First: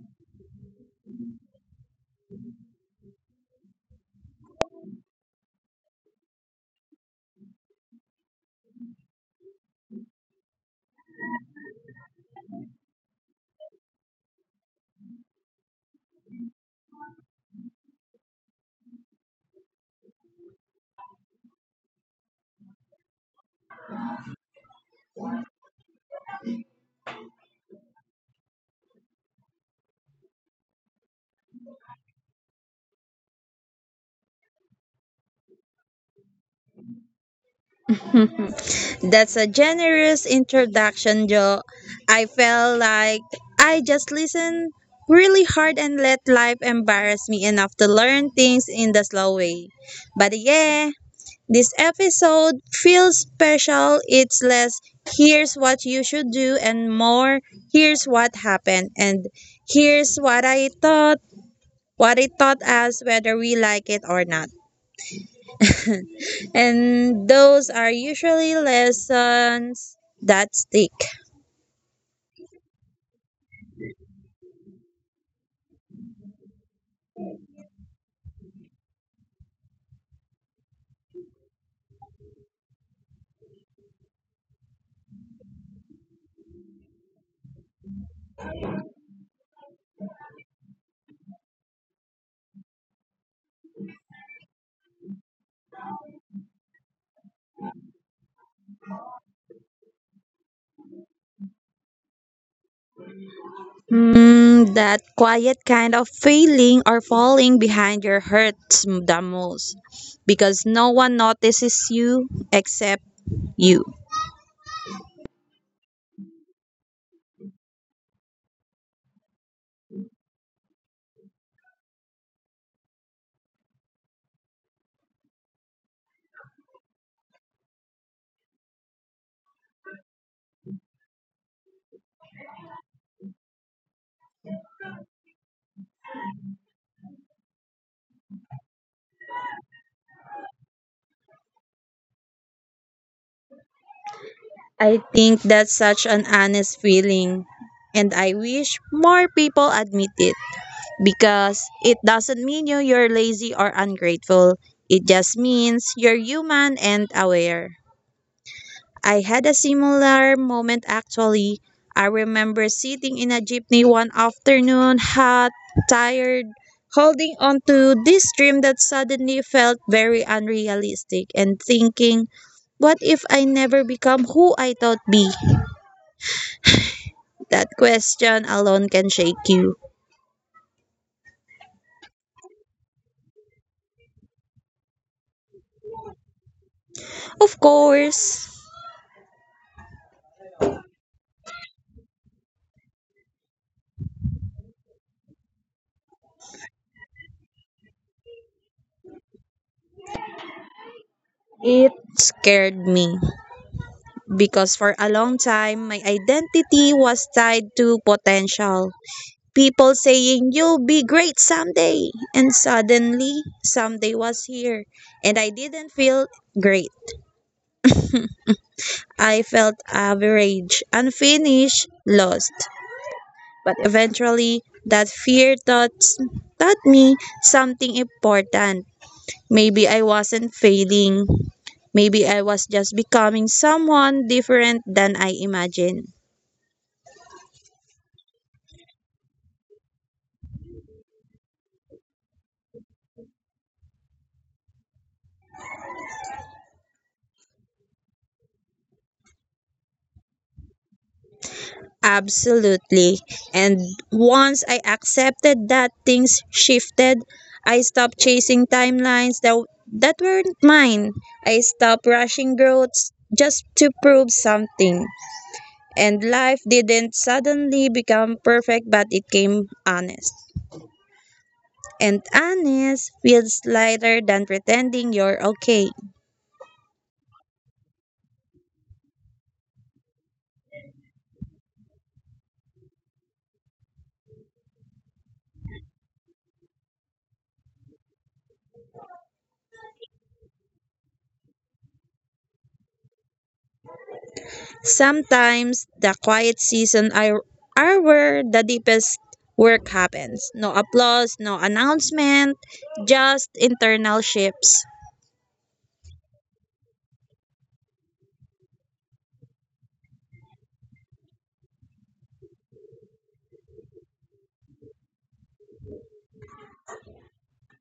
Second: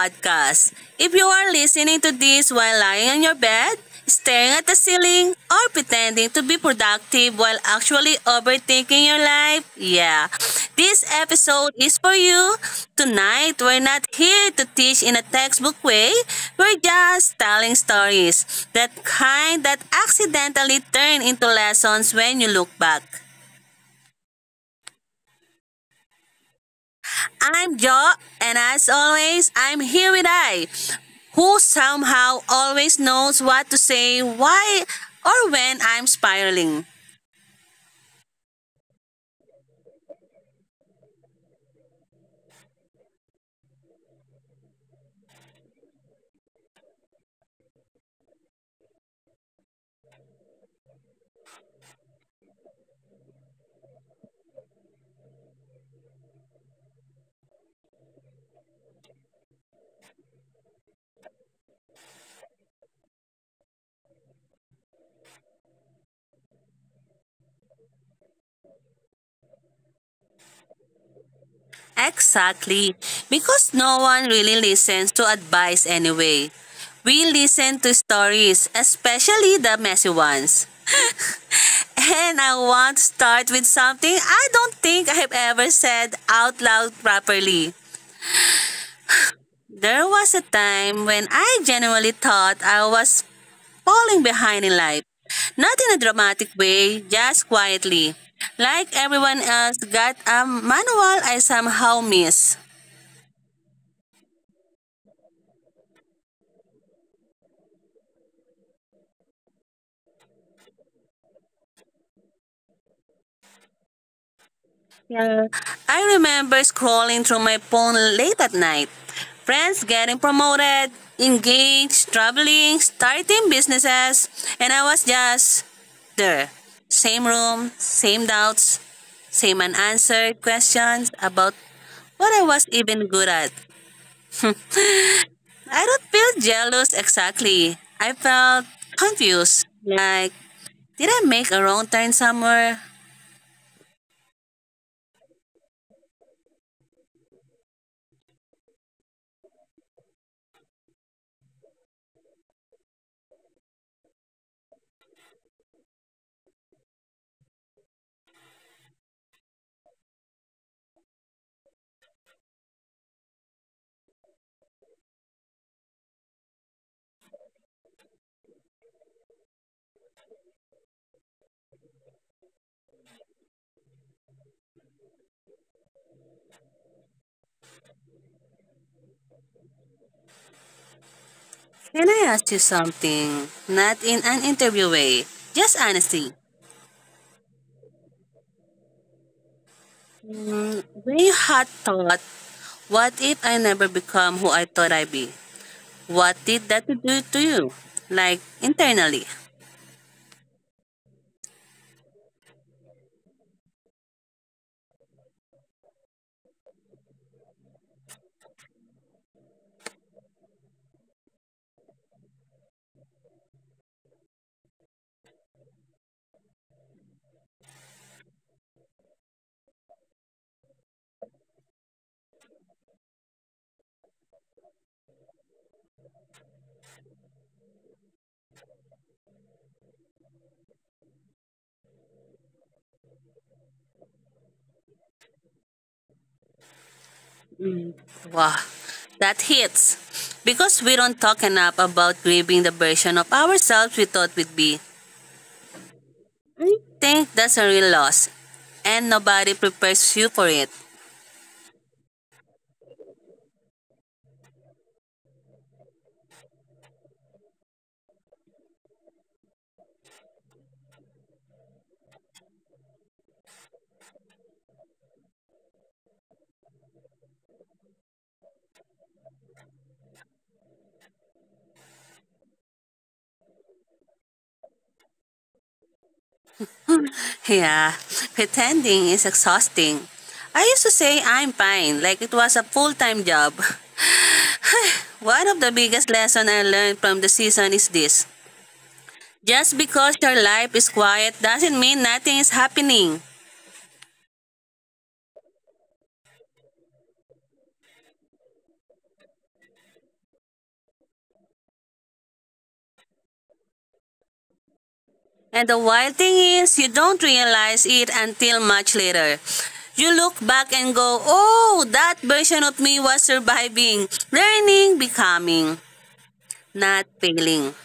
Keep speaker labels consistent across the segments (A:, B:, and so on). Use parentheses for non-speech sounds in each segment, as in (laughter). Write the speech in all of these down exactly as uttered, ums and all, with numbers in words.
A: podcast. If you are listening to this while lying on your bed, staring at the ceiling, or pretending to be productive while actually overthinking your life, yeah, this episode is for you. Tonight, we're not here to teach in a textbook way, we're just telling stories. That kind that accidentally turn into lessons when you look back. I'm Jo, and as always, I'm here with I, who somehow always knows what to say, why, or when I'm spiraling.
B: That's a generous introduction, Joe. I felt like I just listened really hard and let life embarrass me enough to learn things in the slow way. But yeah, this episode feels special. It's less here's what you should do and more here's what happened and here's what I thought, what it taught us whether we like it or not. And those are usually lessons that stick.
A: Exactly, because no one really listens to advice anyway. We listen to stories, especially the messy ones. And I want to start with something I don't think I've ever said out loud properly. There was a time when I genuinely thought I was falling behind in life. Not in a dramatic way, just quietly. Like everyone else got a manual I somehow missed.
B: Mm, that quiet kind of feeling or falling behind your hurts m- the most because no one notices you except you.
A: Yeah. I remember scrolling through my phone late at night. Friends getting promoted, engaged, traveling, starting businesses, and I was just there. Same room, same doubts, same unanswered questions about what I was even good at. I don't feel jealous exactly. I felt confused. Like, did I make a wrong turn somewhere?
B: I think that's such an honest feeling and I wish more people admit it because it doesn't mean you you're lazy or ungrateful. It just means you're human and aware. I had a similar moment actually. I remember sitting in a jeepney one afternoon, hot, tired, holding on to this dream that suddenly felt very unrealistic and thinking, what if I never become who I thought be? That question alone can shake you.
A: Can I ask you something? Not in an interview way, just honestly.
B: Of course,
A: Mm, when you had thought, what if I never become who I thought I'd be? What did that do to you? Like internally.
B: it scared me because for a long time my identity was tied to potential. People saying, "You'll be great someday." And suddenly, someday was here. And I didn't feel great. I felt average, unfinished, lost. But eventually, that fear taught, taught me something important. Maybe I wasn't failing. Maybe I was just becoming someone different than I imagined.
A: Wow, that hits. Because we don't talk enough about grieving the version of ourselves we thought we'd be. I think that's a real loss, and nobody prepares you for it.
B: Absolutely. And once I accepted that things shifted, I stopped chasing timelines that that weren't mine. I stopped rushing growth just to prove something. And life didn't suddenly become perfect, but it came honest. And honest feels lighter than pretending you're okay.
A: Yeah, pretending is exhausting. I used to say I'm fine, like it was a full-time job. (sighs) One of the biggest lessons I learned from the season is this. Just because your life is quiet doesn't mean nothing is happening.
B: Sometimes the quiet season are, are where the deepest work happens. No applause, no announcement, just internal shifts.
A: And the wild thing is, you don't realize it until much later. You look back and go, oh, that version of me was surviving, learning, becoming, not failing.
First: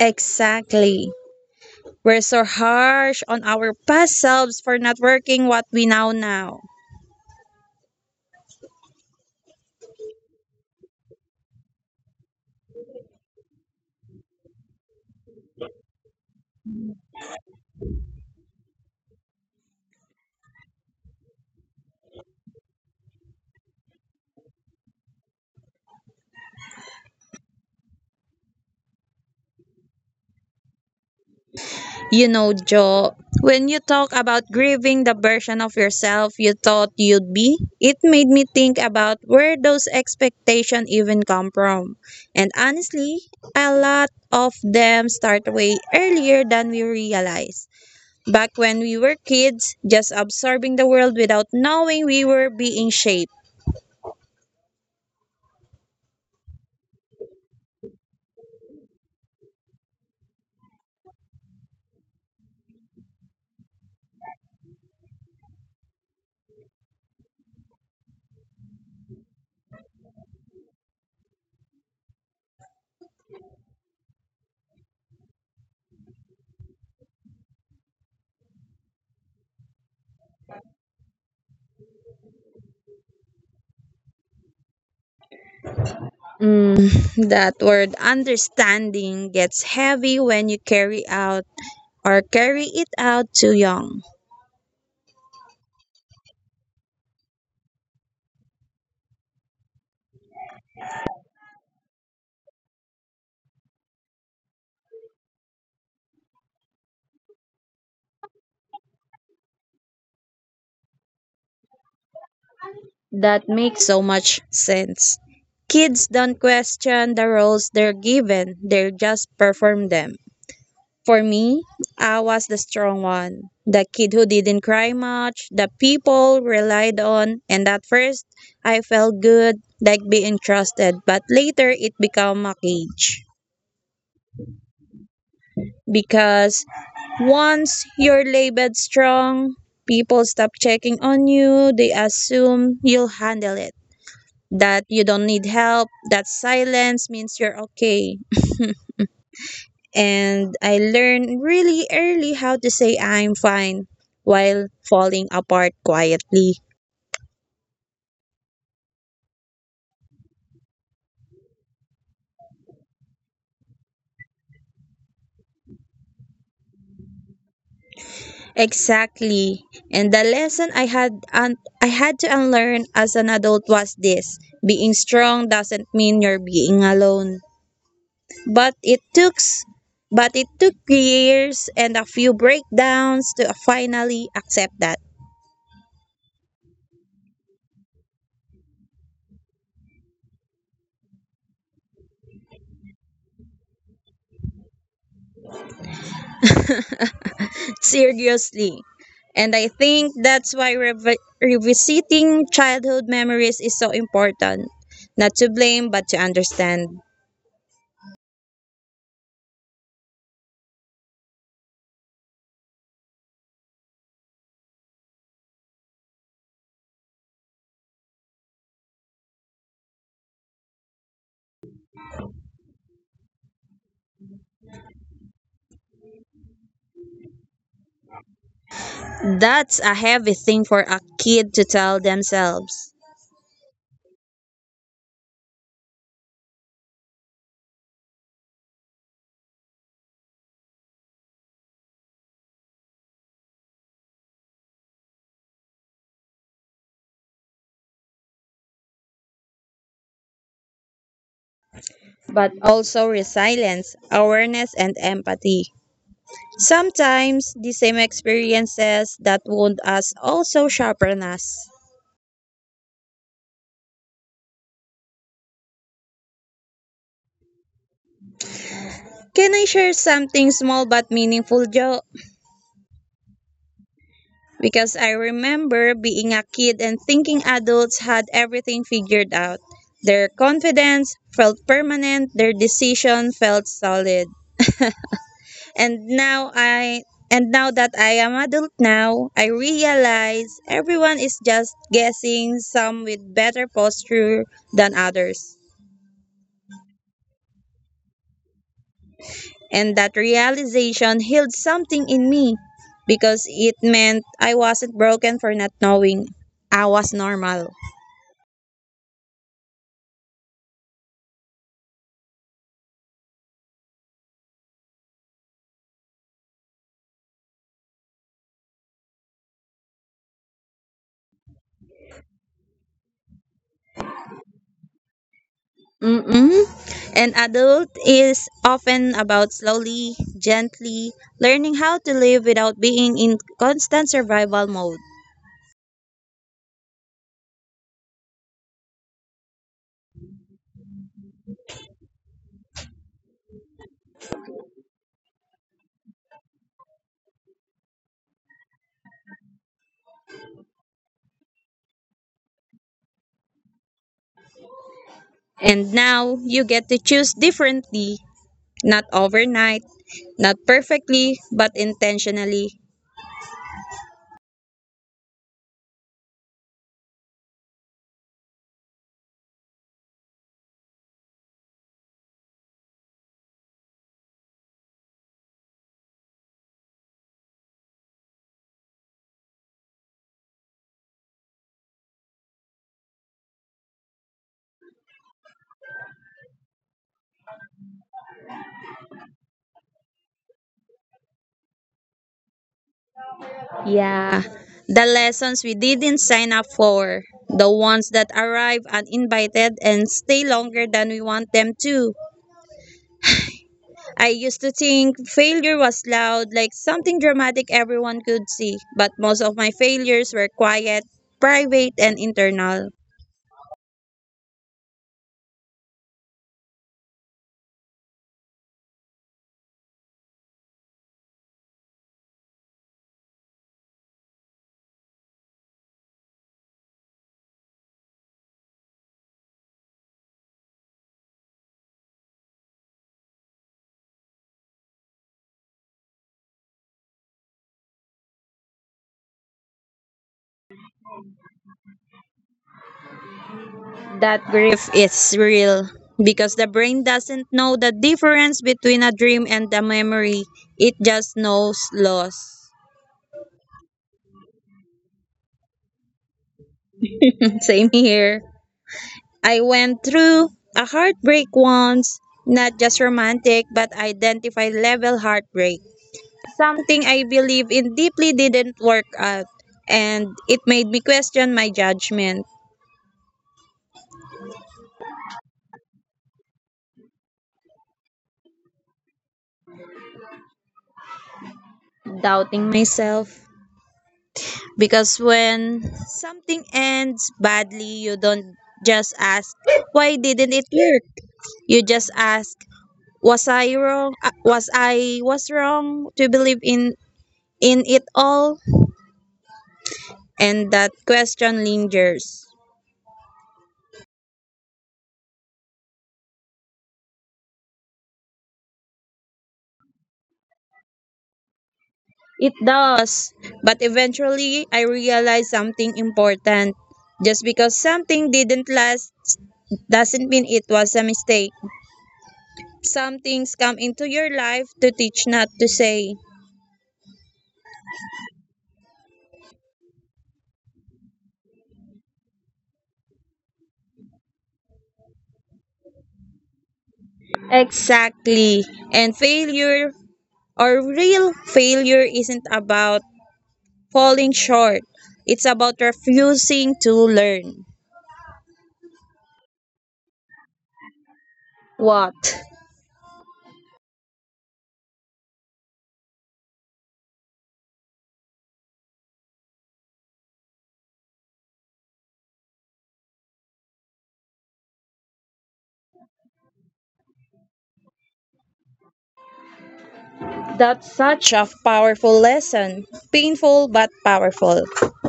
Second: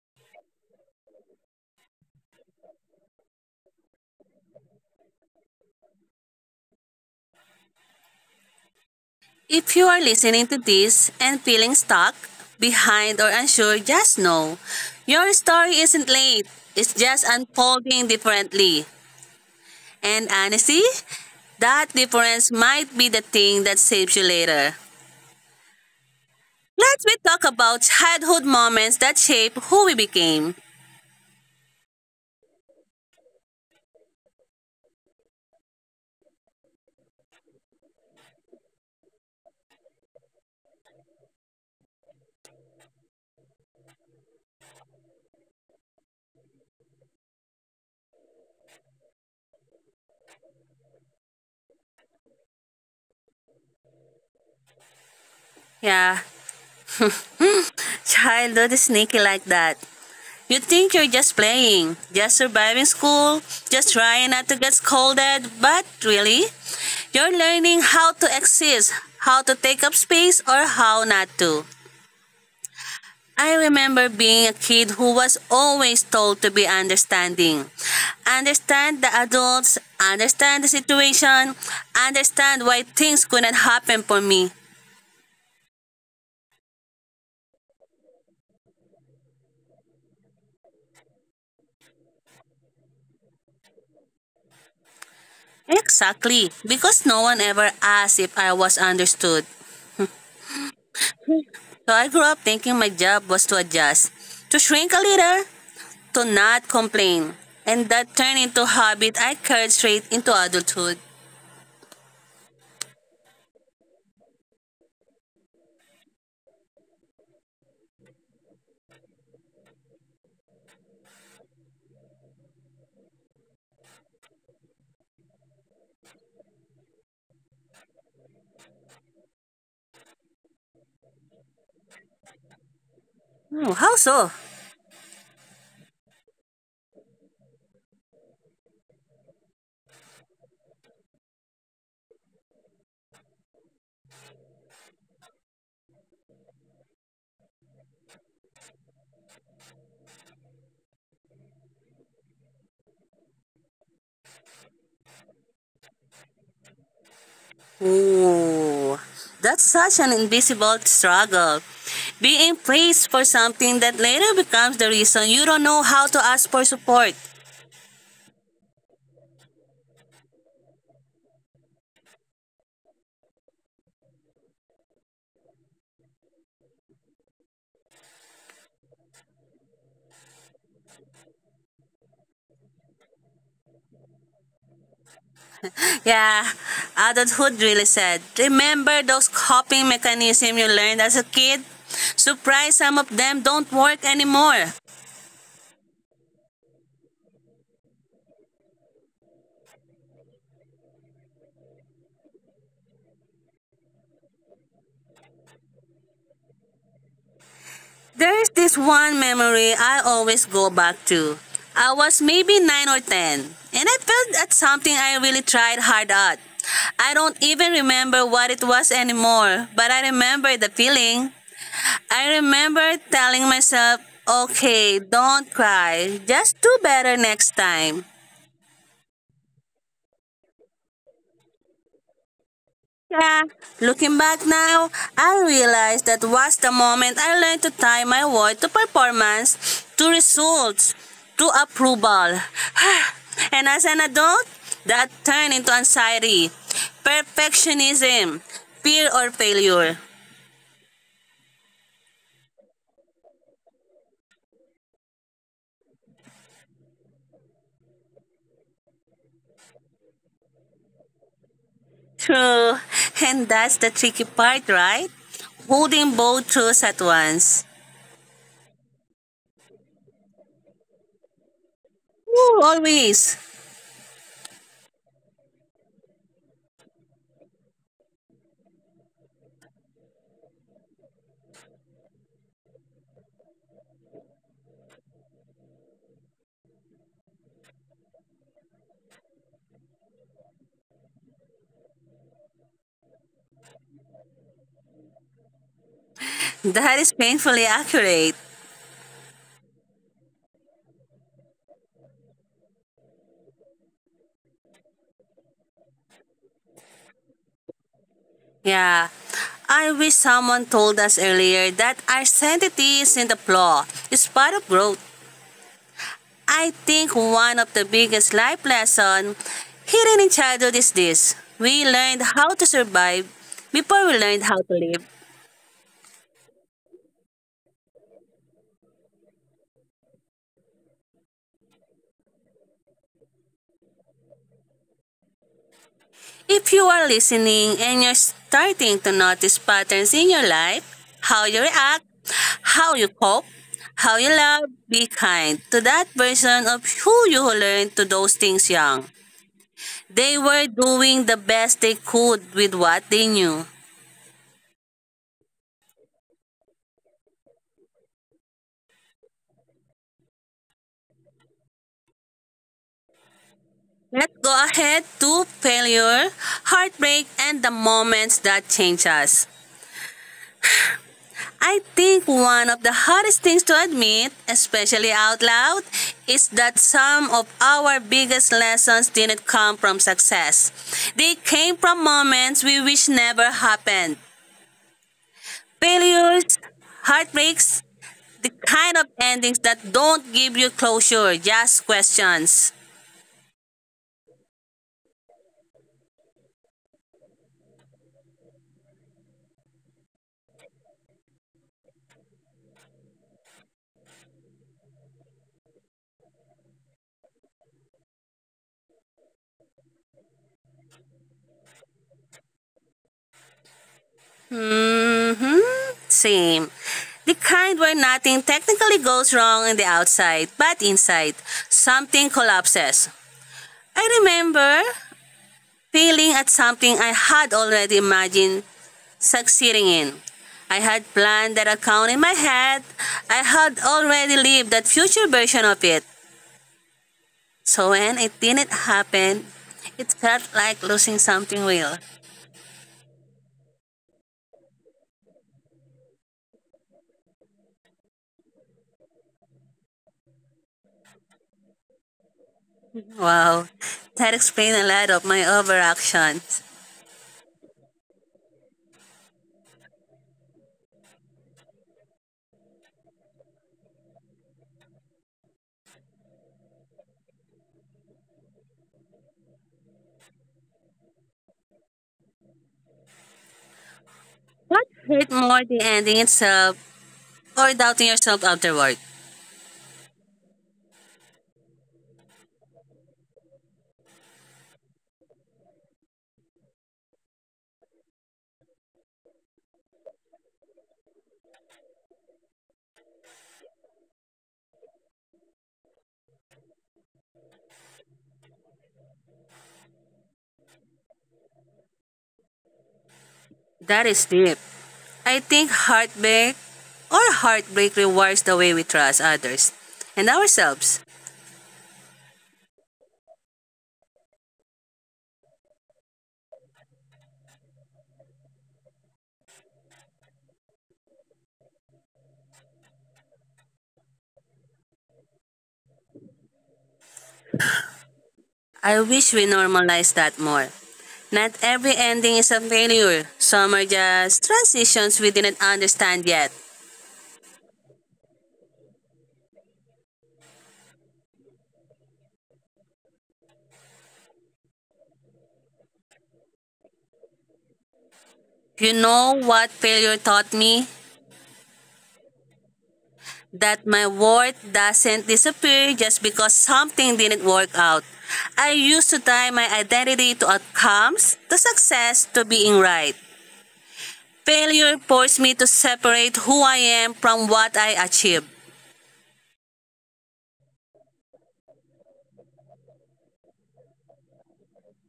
B: Exactly. We're so harsh on our past selves for not working what we now know.
A: If you are listening to this and feeling stuck, behind, or unsure, just know your story isn't late. It's just unfolding differently. And honestly, that difference might be the thing that saves you later. Let's we talk about childhood moments that shape who we became.
B: You know, Joe, when you talk about grieving the version of yourself you thought you'd be, it made me think about where those expectations even come from. And honestly, a lot of them start way earlier than we realize. Back when we were kids, just absorbing the world without knowing we were being shaped.
A: Yeah, childhood is sneaky like that. You think you're just playing, just surviving school, just trying not to get scolded, but really, you're learning how to exist, how to take up space, or how not to. I remember being a kid who was always told to be understanding. Understand the adults, understand the situation, understand why things couldn't happen for me.
B: Mm, that word understanding gets heavy when you carry out or carry it out too young.
A: Exactly, because no one ever asked if I was understood. So I grew up thinking my job was to adjust, to shrink a little, to not complain. And that turned into a habit I carried straight into adulthood.
B: That makes so much sense. Kids don't question the roles they're given, they just perform them. For me, I was the strong one, the kid who didn't cry much, the people relied on, and at first I felt good, like being trusted, but later it became a cage.
A: Hmm, how so?
B: Because once you're labeled strong, people stop checking on you. They assume you'll handle it, that you don't need help, that silence means you're okay. And I learned really early how to say I'm fine while falling apart quietly.
A: Ooh, that's such an invisible struggle. Being praised for something that later becomes the reason you don't know how to ask for support.
B: Exactly. And the lesson I had un- I had to unlearn as an adult was this. Being strong doesn't mean you're being alone. but it took s- but it took years and a few breakdowns to finally accept that.
A: Yeah, adulthood really said. Remember those coping mechanisms you learned as a kid? Surprise, some of them don't work anymore.
B: (laughs) Seriously, and I think that's why revi- revisiting childhood memories is so important, not to blame but to understand.
A: There's this one memory I always go back to. I was maybe nine or ten, and I felt at something I really tried hard at. I don't even remember what it was anymore, but I remember the feeling. I remember telling myself, okay, don't cry, just do better next time.
B: That's a heavy thing for a kid to tell themselves,
A: Yeah, looking back now, I realize that was the moment I learned to tie my worth to performance, to results, to approval. (sighs) And as an adult, that turned into anxiety, perfectionism, fear or failure.
B: but also resilience, awareness, and empathy. Sometimes the same experiences that wound us also sharpen us.
A: True, (laughs) and that's the tricky part, right? Holding both truths at once.
B: Can I share something small but meaningful, Joe?
A: Ooh, always.
B: Because I remember being a kid and thinking adults had everything figured out. Their confidence felt permanent, their decision felt solid. And now I and now that I am adult now, I realize everyone is just guessing, some with better posture than others.
A: That is painfully accurate.
B: And that realization healed something in me because it meant I wasn't broken for not knowing I was normal.
A: Yeah. I wish someone told us earlier that our sanctity isn't a flaw. It's part of growth. I think one of the biggest life lessons hidden in childhood is this. We learned how to survive before we learned how to live.
B: Mm-mm. And adult is often about slowly, gently learning how to live without being in constant survival mode.
A: If you are listening and you're starting to notice patterns in your life, how you react, how you cope, how you love, be kind to that version of who you learned to those things young. They were doing the best they could with what they knew.
B: And now you get to choose differently, not overnight, not perfectly, but intentionally.
A: Let's go ahead to failure, heartbreak, and the moments that change us. I think one of the hardest things to admit, especially out loud, is that some of our biggest lessons didn't come from success. They came from moments we wish never happened. Failures, heartbreaks, the kind of endings that don't give you closure, just questions.
B: Yeah, the lessons we didn't sign up for, the ones that arrive uninvited and stay longer than we want them to. I used to think failure was loud, like something dramatic everyone could see, but most of my failures were quiet, private, and internal.
A: Mm-hmm. Same. The kind where nothing technically goes wrong on the outside, but inside, something collapses. I remember failing at something I had already imagined succeeding in. I had planned that account in my head. I had already lived that future version of it. So when it didn't happen, it felt like losing something real.
B: That grief is real because the brain doesn't know the difference between a dream and a memory, it just knows loss.
A: Wow, that explained a lot of my overactions.
B: (laughs) Same here. I went through a heartbreak once, not just romantic, but identify level heartbreak. Something I believe in deeply didn't work out, and it made me question my judgment.
A: What hurt more, the ending itself or doubting yourself afterward?
B: Doubting myself. Because when something ends badly, you don't just ask, why didn't it work? You just ask, was I wrong? Uh, Was I was wrong to believe in in it all? And that question lingers.
A: That is deep. I think heartbreak or heartbreak rewards the way we trust others and ourselves.
B: It does. But eventually, I realized something important. Just because something didn't last doesn't mean it was a mistake. Some things come into your life to teach not to say.
A: I wish we normalize that more. Not every ending is a failure. Some are just transitions we didn't understand yet.
B: Exactly. And failure or real failure isn't about falling short. It's about refusing to learn.
A: You know what failure taught me?
B: What?
A: That my worth doesn't disappear just because something didn't work out. I used to tie my identity to outcomes, to success, to being right. Failure forced me to separate who I am from what I achieved.
B: That's such a powerful lesson. Painful but powerful.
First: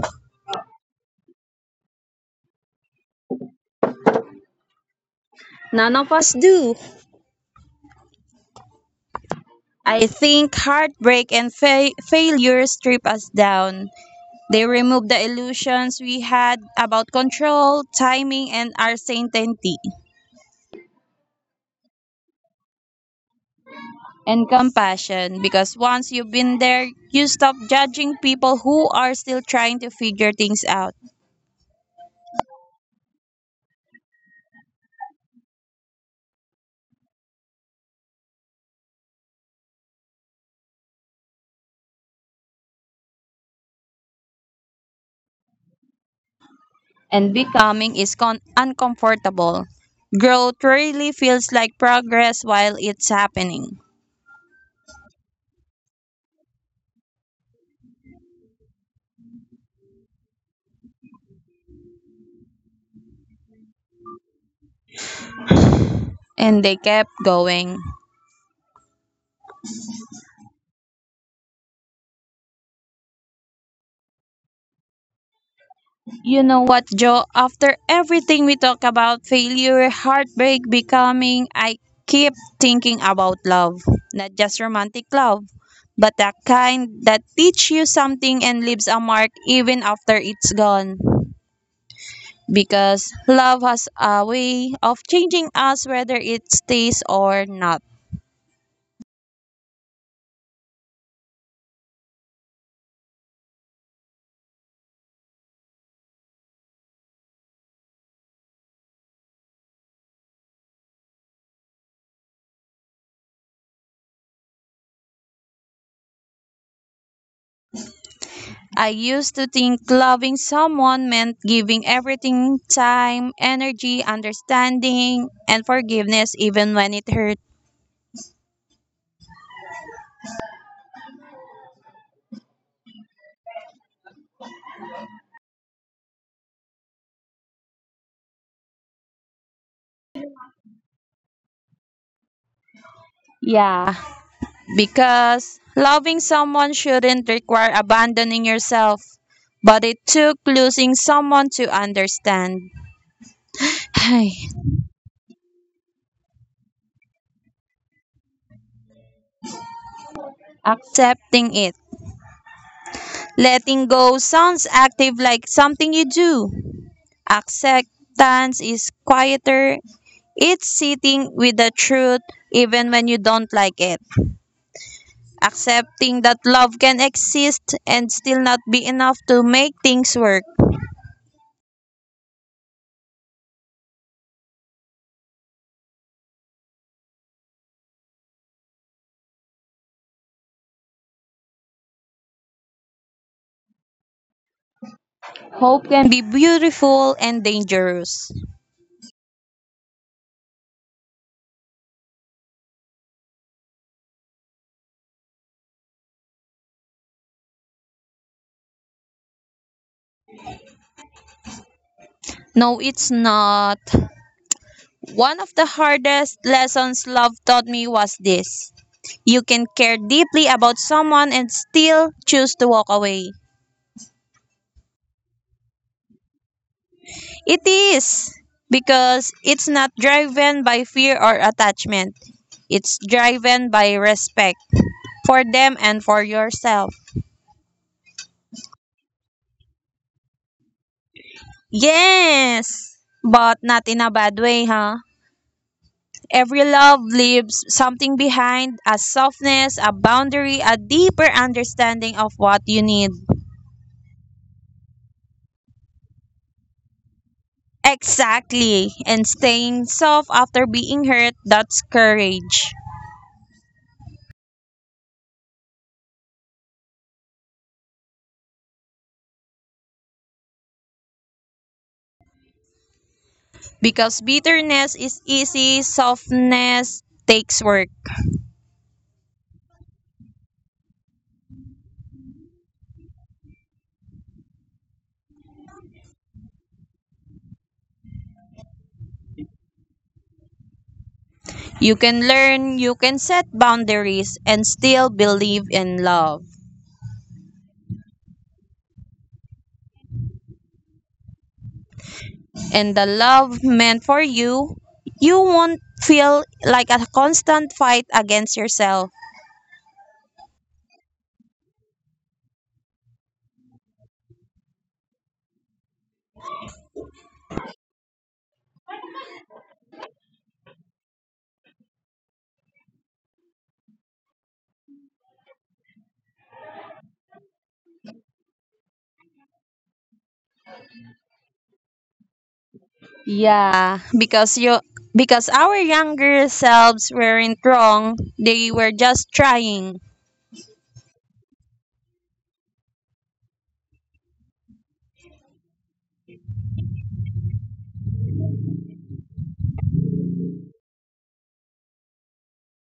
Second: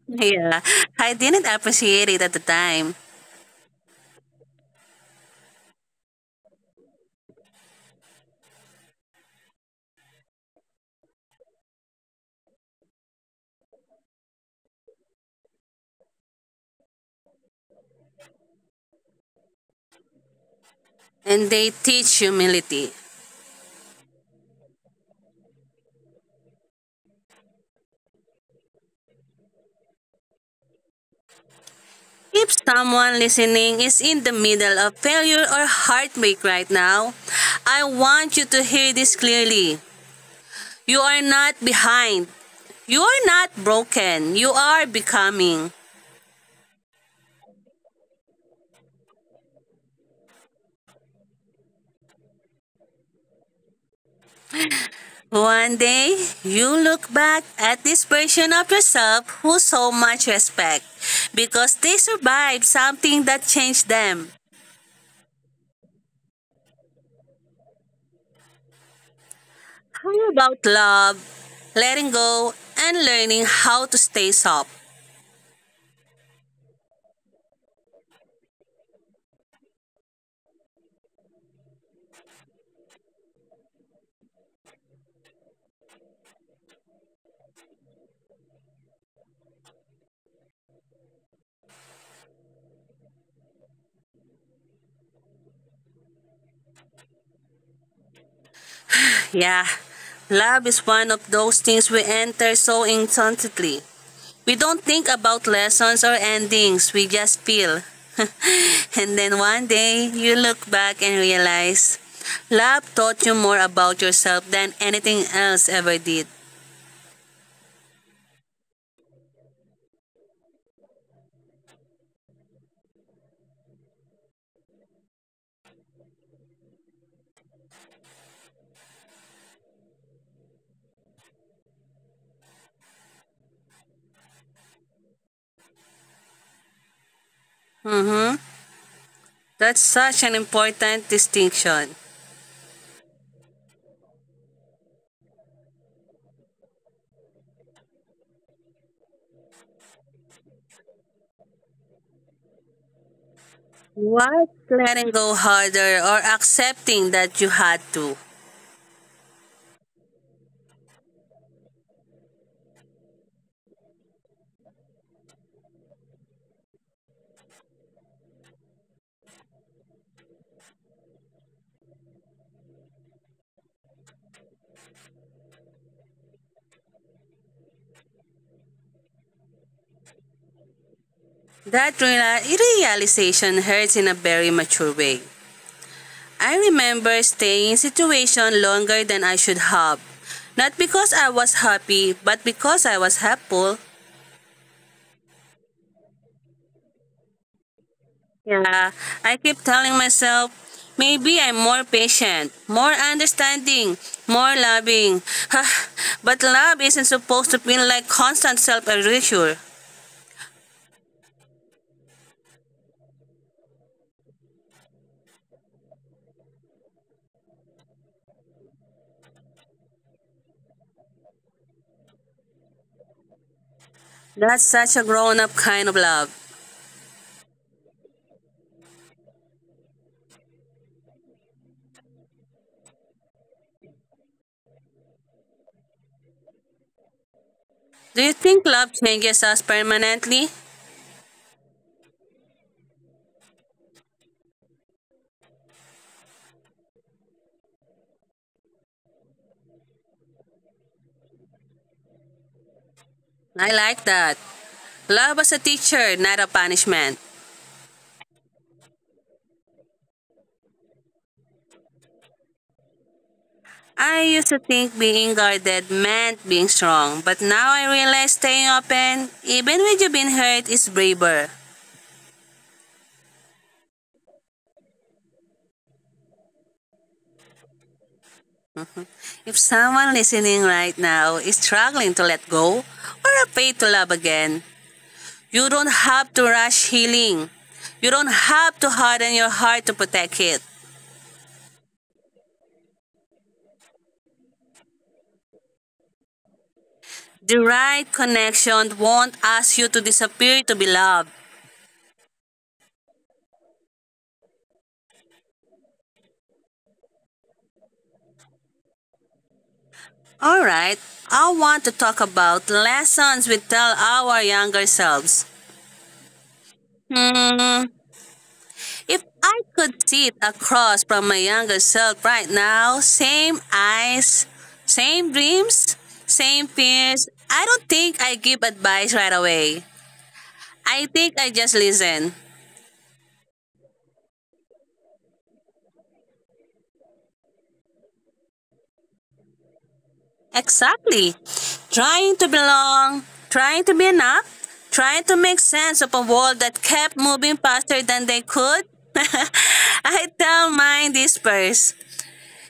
A: Yeah, I didn't appreciate it at the time.
B: None of us do. I think heartbreak and fa- failure strip us down. They remove the illusions we had about control, timing, and our certainty
A: And they teach humility.
B: and compassion. Because once you've been there, you stop judging people who are still trying to figure things out,
A: If someone listening is in the middle of failure or heartbreak right now, I want you to hear this clearly. You are not behind. You are not broken. You are becoming.
B: and becoming is con- uncomfortable. Growth really feels like progress while it's happening.
A: One day, you look back at this version of yourself who so much respect because they survived something that changed them.
B: And they kept going.
A: How about love, letting go, and learning how to stay soft?
B: You know what, Joe? After everything we talk about failure, heartbreak, becoming, I keep thinking about love. Not just romantic love, but the kind that teach you something and leaves a mark even after it's gone. Because love has a way of changing us whether it stays or not.
A: Yeah, love is one of those things we enter so instantly. We don't think about lessons or endings, we just feel. (laughs) And then one day, you look back and realize love taught you more about yourself than anything else ever did.
B: I used to think loving someone meant giving everything time, energy, understanding, and forgiveness even when it hurt.
A: Mm-hmm. That's such an important distinction.
B: Yeah, because loving someone shouldn't require abandoning yourself, but it took losing someone to understand. Ay,
A: What letting go harder or accepting that you had to?
B: accepting it. Letting go sounds active like something you do. Acceptance is quieter. It's sitting with the truth even when you don't like it. Accepting that love can exist and still not be enough to make things work
A: That reali- realization hurts in a very mature way. I remember staying in situation longer than I should have. Not because I was happy, but because I was helpful.
B: can be beautiful and dangerous.
A: Yeah, I keep telling myself, maybe I'm more patient, more understanding, more loving. (sighs) But love isn't supposed to feel like constant self-erasure.
B: No, it's not. One of the hardest lessons love taught me was this. You can care deeply about someone and still choose to walk away.
A: That's such a grown-up kind of love.
B: It is because it's not driven by fear or attachment. It's driven by respect for them and for yourself.
A: Do you think love changes us permanently?
B: Yes, but not in a bad way, huh? Every love leaves something behind, a softness, a boundary, a deeper understanding of what you need.
A: I like that. Love as a teacher, not a punishment.
B: Exactly. And staying soft after being hurt, that's courage.
A: I used to think being guarded meant being strong, but now I realize staying open, even when you've been hurt, is braver.
B: Because bitterness is easy, softness takes work.
A: If someone listening right now is struggling to let go or afraid to love again, you don't have to rush healing. You don't have to harden your heart to protect it.
B: You can learn, you can set boundaries, and still believe in love.
A: The right connection won't ask you to disappear to be loved.
B: And the love meant for you, you won't feel like a constant fight against yourself.
A: All right, I want to talk about lessons we tell our younger selves. Hmm, If I could sit across from my younger self right now, same eyes, same dreams, same fears, I don't think I give advice right away. I think I just listen.
B: Yeah, because you because our younger selves weren't wrong. They were just trying.
A: Exactly. Trying to belong, trying to be enough, trying to make sense of a world that kept moving faster than they could. (laughs) I tell mine this first.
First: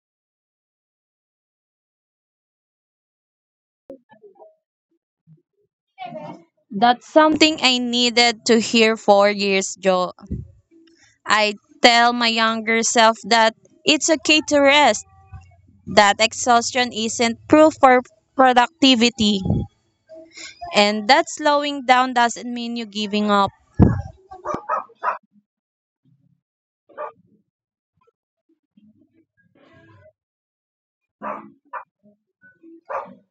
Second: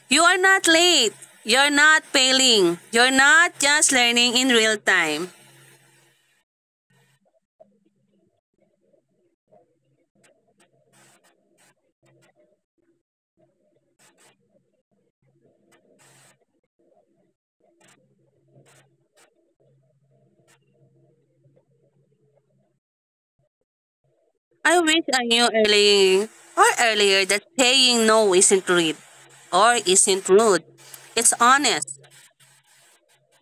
A: You are not late. You're not failing. You're not just learning in real time.
B: That's something I needed to hear four years ago. I tell my younger self that it's okay to rest. That exhaustion isn't proof for productivity. And that slowing down doesn't mean you giving up.
A: I wish I knew early or earlier that saying no isn't rude or isn't rude. It's honest.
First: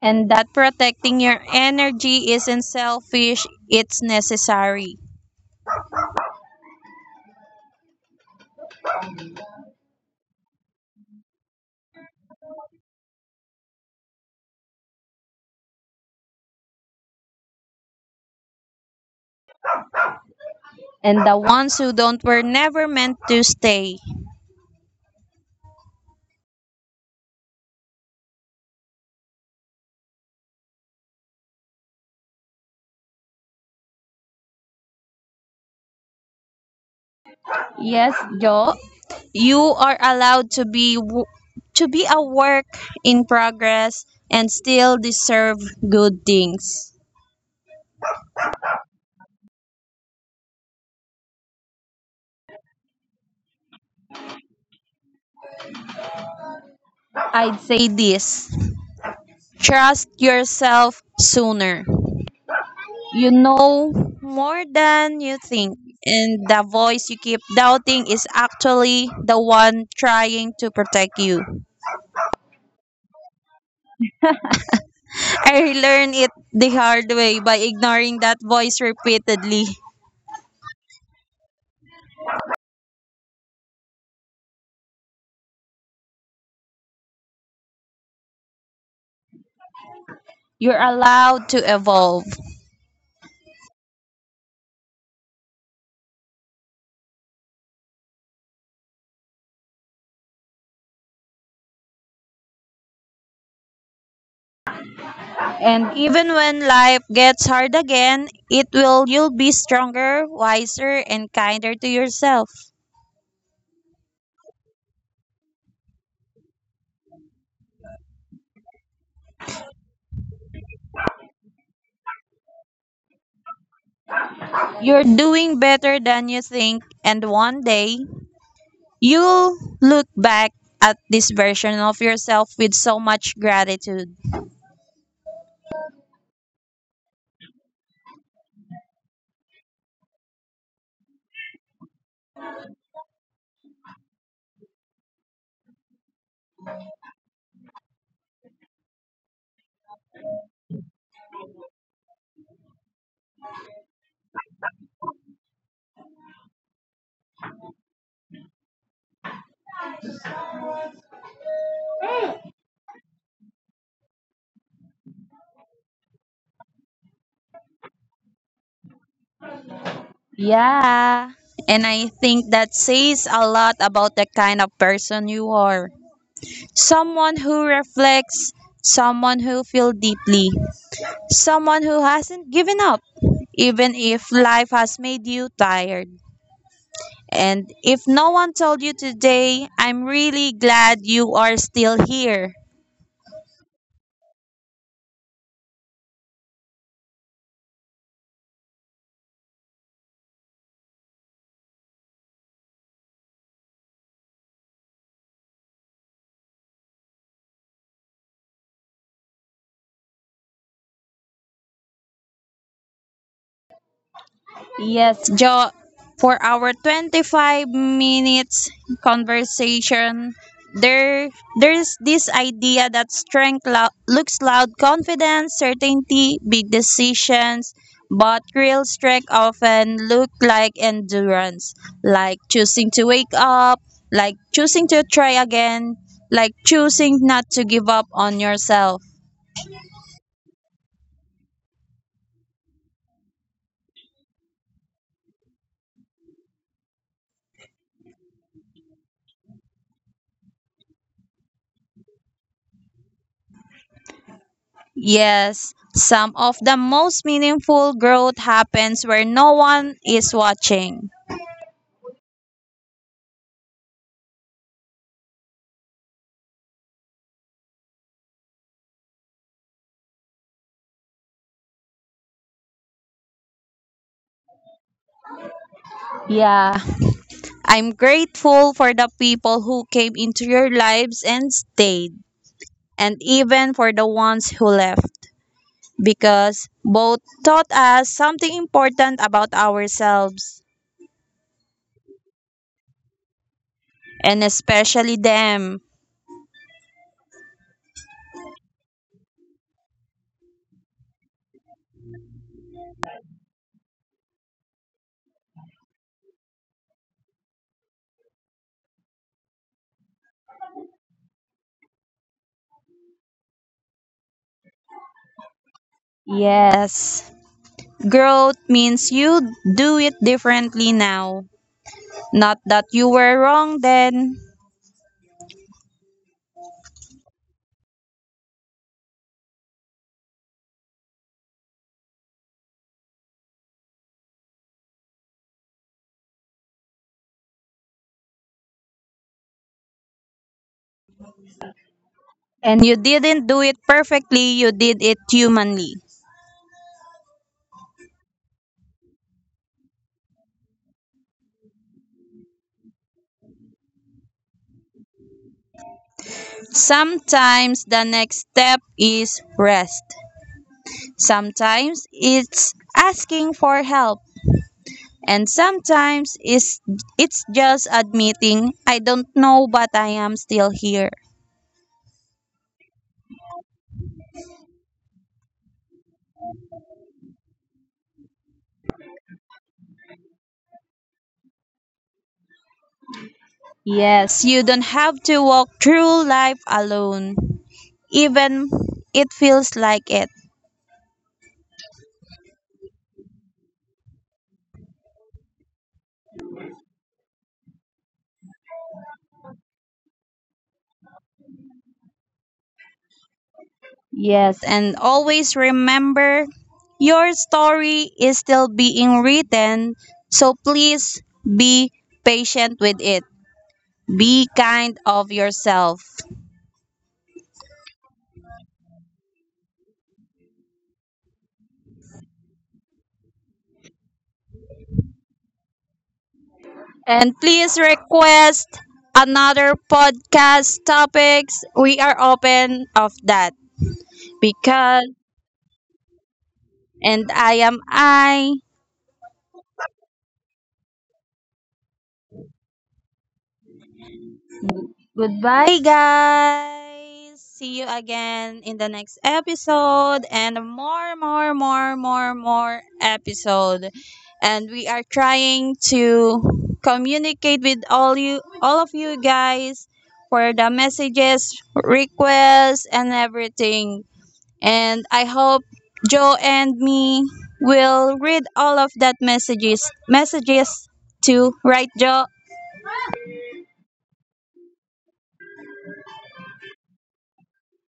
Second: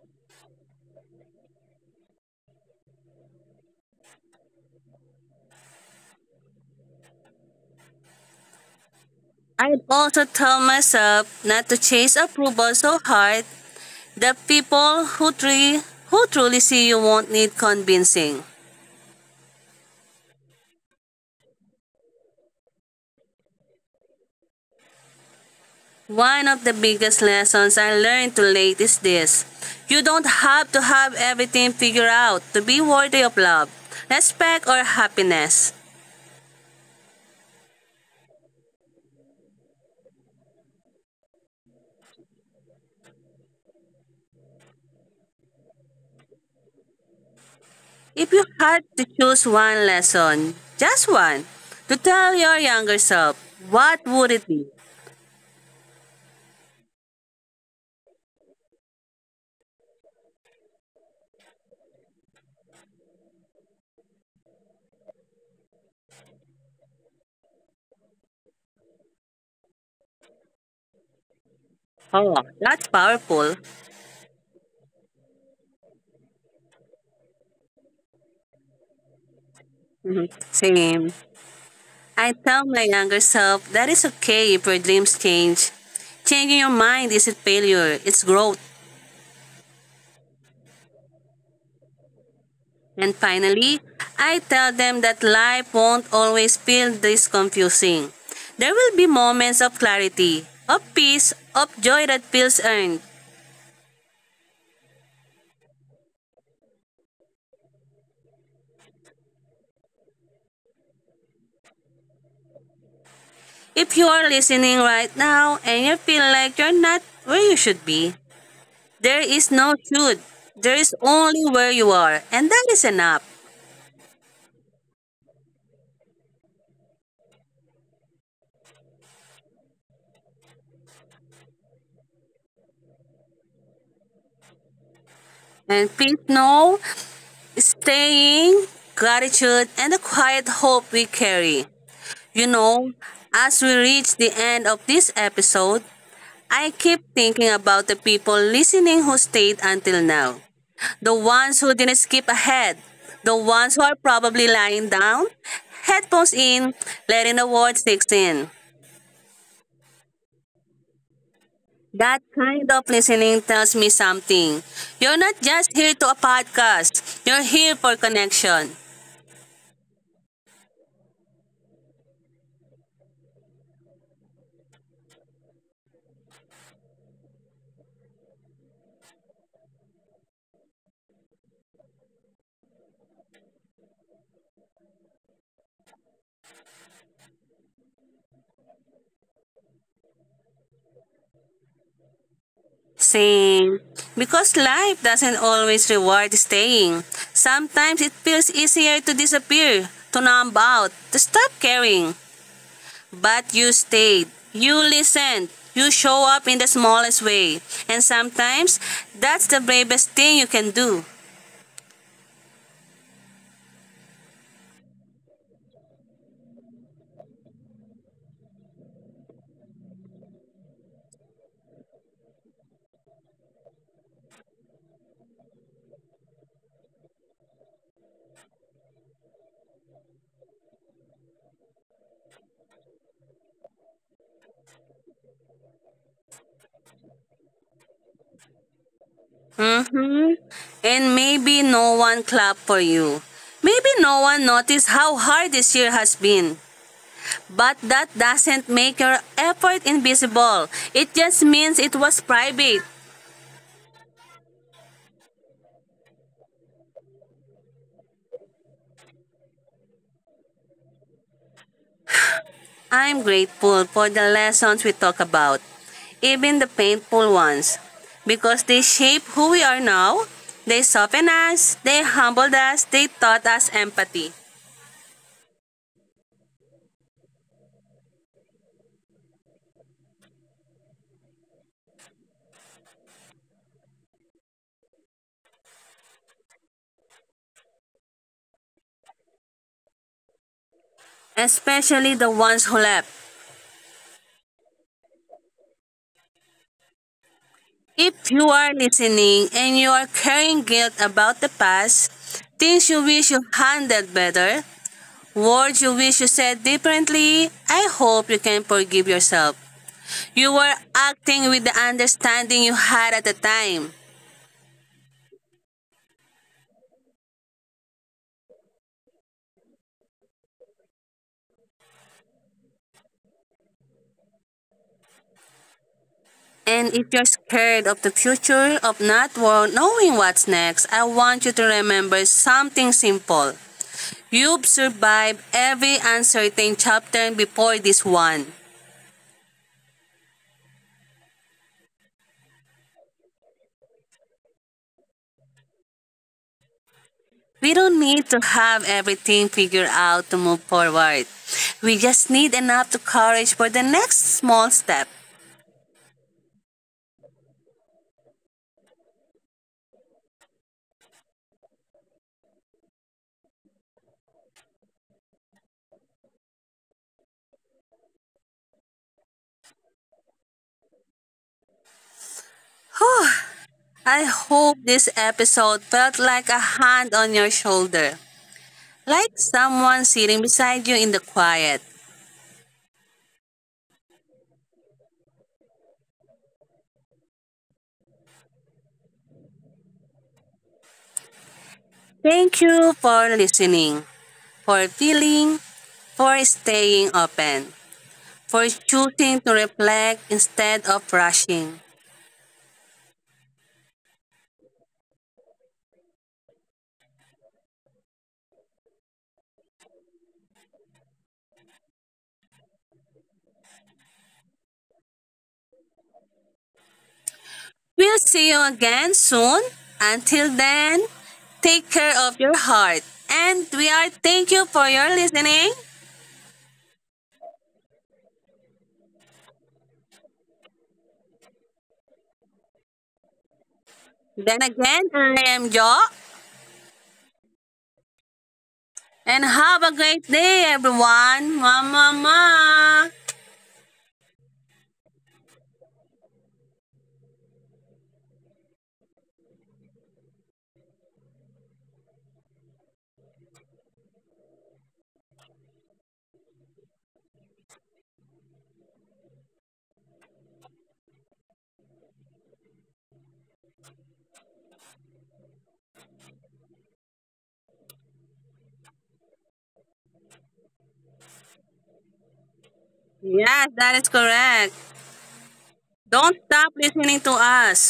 B: And that protecting your energy isn't selfish, it's necessary.
A: I'd also tell myself not to chase approval so hard that people who, tre- who truly see you won't need convincing.
B: And the ones who don't were never meant to stay.
A: One of the biggest lessons I learned too late is this. You don't have to have everything figured out to be worthy of love, respect, or happiness.
B: Yes, Joe. You are allowed to be w- to be a work in progress and still deserve good things.
A: If you had to choose one lesson, just one, to tell your younger self, what would it be?
B: I'd say this. Trust yourself sooner. You know more than you think. And the voice you keep doubting is actually the one trying to protect you.
A: Oh, that's powerful.
B: I learned it the hard way by ignoring that voice repeatedly.
A: Mhm. Same. I tell my younger self that it's okay if your dreams change. Changing your mind isn't failure, it's growth.
B: You're allowed to evolve.
A: And finally, I tell them that life won't always feel this confusing. There will be moments of clarity, of peace, of joy that feels earned.
B: And even when life gets hard again, it will, you'll be stronger, wiser, and kinder to yourself.
A: If you are listening right now and you feel like you're not where you should be, there is no should. There is only where you are, and that is enough.
B: You're doing better than you think, and one day you'll look back at this version of yourself with so much gratitude.
A: And please know, staying, gratitude, and the quiet hope we carry. You know, as we reach the end of this episode, I keep thinking about the people listening who stayed until now. The ones who didn't skip ahead, the ones who are probably lying down, headphones in, letting the words sink in. That kind of listening tells me something. You're not just here to a podcast, you're here for connection.
B: Yeah. And I think that says a lot about the kind of person you are. Someone who reflects, someone who feels deeply, someone who hasn't given up, even if life has made you tired. And if no one told you today, I'm really glad you are still here.
A: Same. Because life doesn't always reward staying. Sometimes it feels easier to disappear, to numb out, to stop caring. But you stayed. You listened. You show up in the smallest way. And sometimes, that's the bravest thing you can do.
B: Yes, Jo, for our twenty-five minutes conversation, there there's this idea that strength lo- looks loud, confidence, certainty, big decisions, but real strength often look like endurance, like choosing to wake up, like choosing to try again, like choosing not to give up on yourself.
A: And maybe no one clapped for you. Maybe no one noticed how hard this year has been. But that doesn't make your effort invisible. It just means it was private.
B: Yes, some of the most meaningful growth happens where no one is watching.
A: I'm grateful for the lessons we talk about, even the painful ones, because they shape who we are now. They soften us, they humbled us, they taught us empathy,
B: I'm grateful for the people who came into your lives and stayed, and even for the ones who left, because both taught us something important about ourselves,
A: especially the ones who left.
B: and especially them.
A: If you are listening and you are carrying guilt about the past, things you wish you handled better, words you wish you said differently, I hope you can forgive yourself. You were acting with the understanding you had at the time.
B: Yes, growth means you do it differently now. Not that you were wrong then.
A: And if you're scared of the future, of not wo- knowing what's next, I want you to remember something simple. You've survived every uncertain chapter before this one.
B: And you didn't do it perfectly, you did it humanly.
A: We don't need to have everything figured out to move forward. We just need enough to courage for the next small step.
B: Sometimes the next step is rest. Sometimes it's asking for help. And sometimes it's, it's just admitting, I don't know, but I am still here.
A: Whew. I hope this episode felt like a hand on your shoulder, like someone sitting beside you in the quiet.
B: Yes, you don't have to walk through life alone, even it feels like it.
A: Thank you for listening, for feeling, for staying open, for choosing to reflect instead of rushing.
B: Yes, and always remember your story is still being written, so please be patient with it. Be kind of yourself.
A: We'll see you again soon. Until then, take care of your heart. And we are thank you for your listening.
B: And please request another podcast topics. We are open of that
A: Then again,
B: because
A: I am Jo.
B: and I am I.
A: And have a great day, everyone. Mama, ma.
B: Goodbye, guys. See you again in the next episode and more, more, more, more, more episode. And we are trying to communicate with all you, all of you guys for the messages, requests, and everything. And I hope Joe and me will read all of that messages, messages to right, Joe?
A: Yes, that is correct. Don't stop listening to us.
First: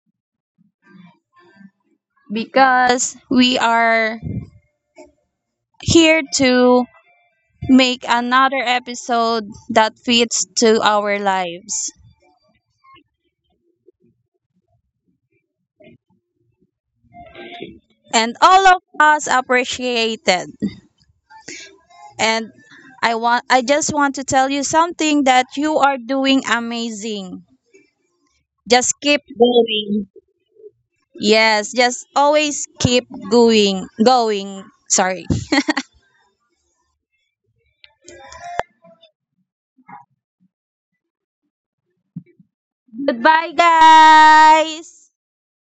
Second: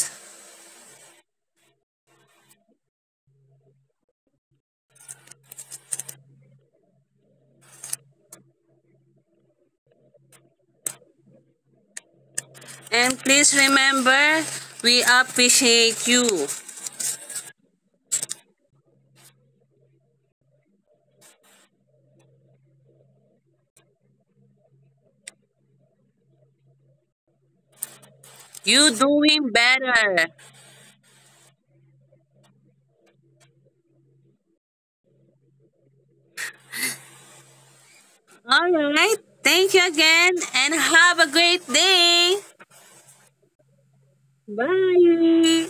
B: Because we are here to make another episode that fits to our lives.
A: And please remember, we appreciate you.
B: And all of us appreciate it. And I want I just want to tell you something, that you are doing amazing. Just
A: You
B: keep
A: doing
B: going.
A: better.
B: Yes, just always keep going. Going. Sorry.
A: All right. Thank you again and have a great day.
B: Goodbye guys.
A: Bye.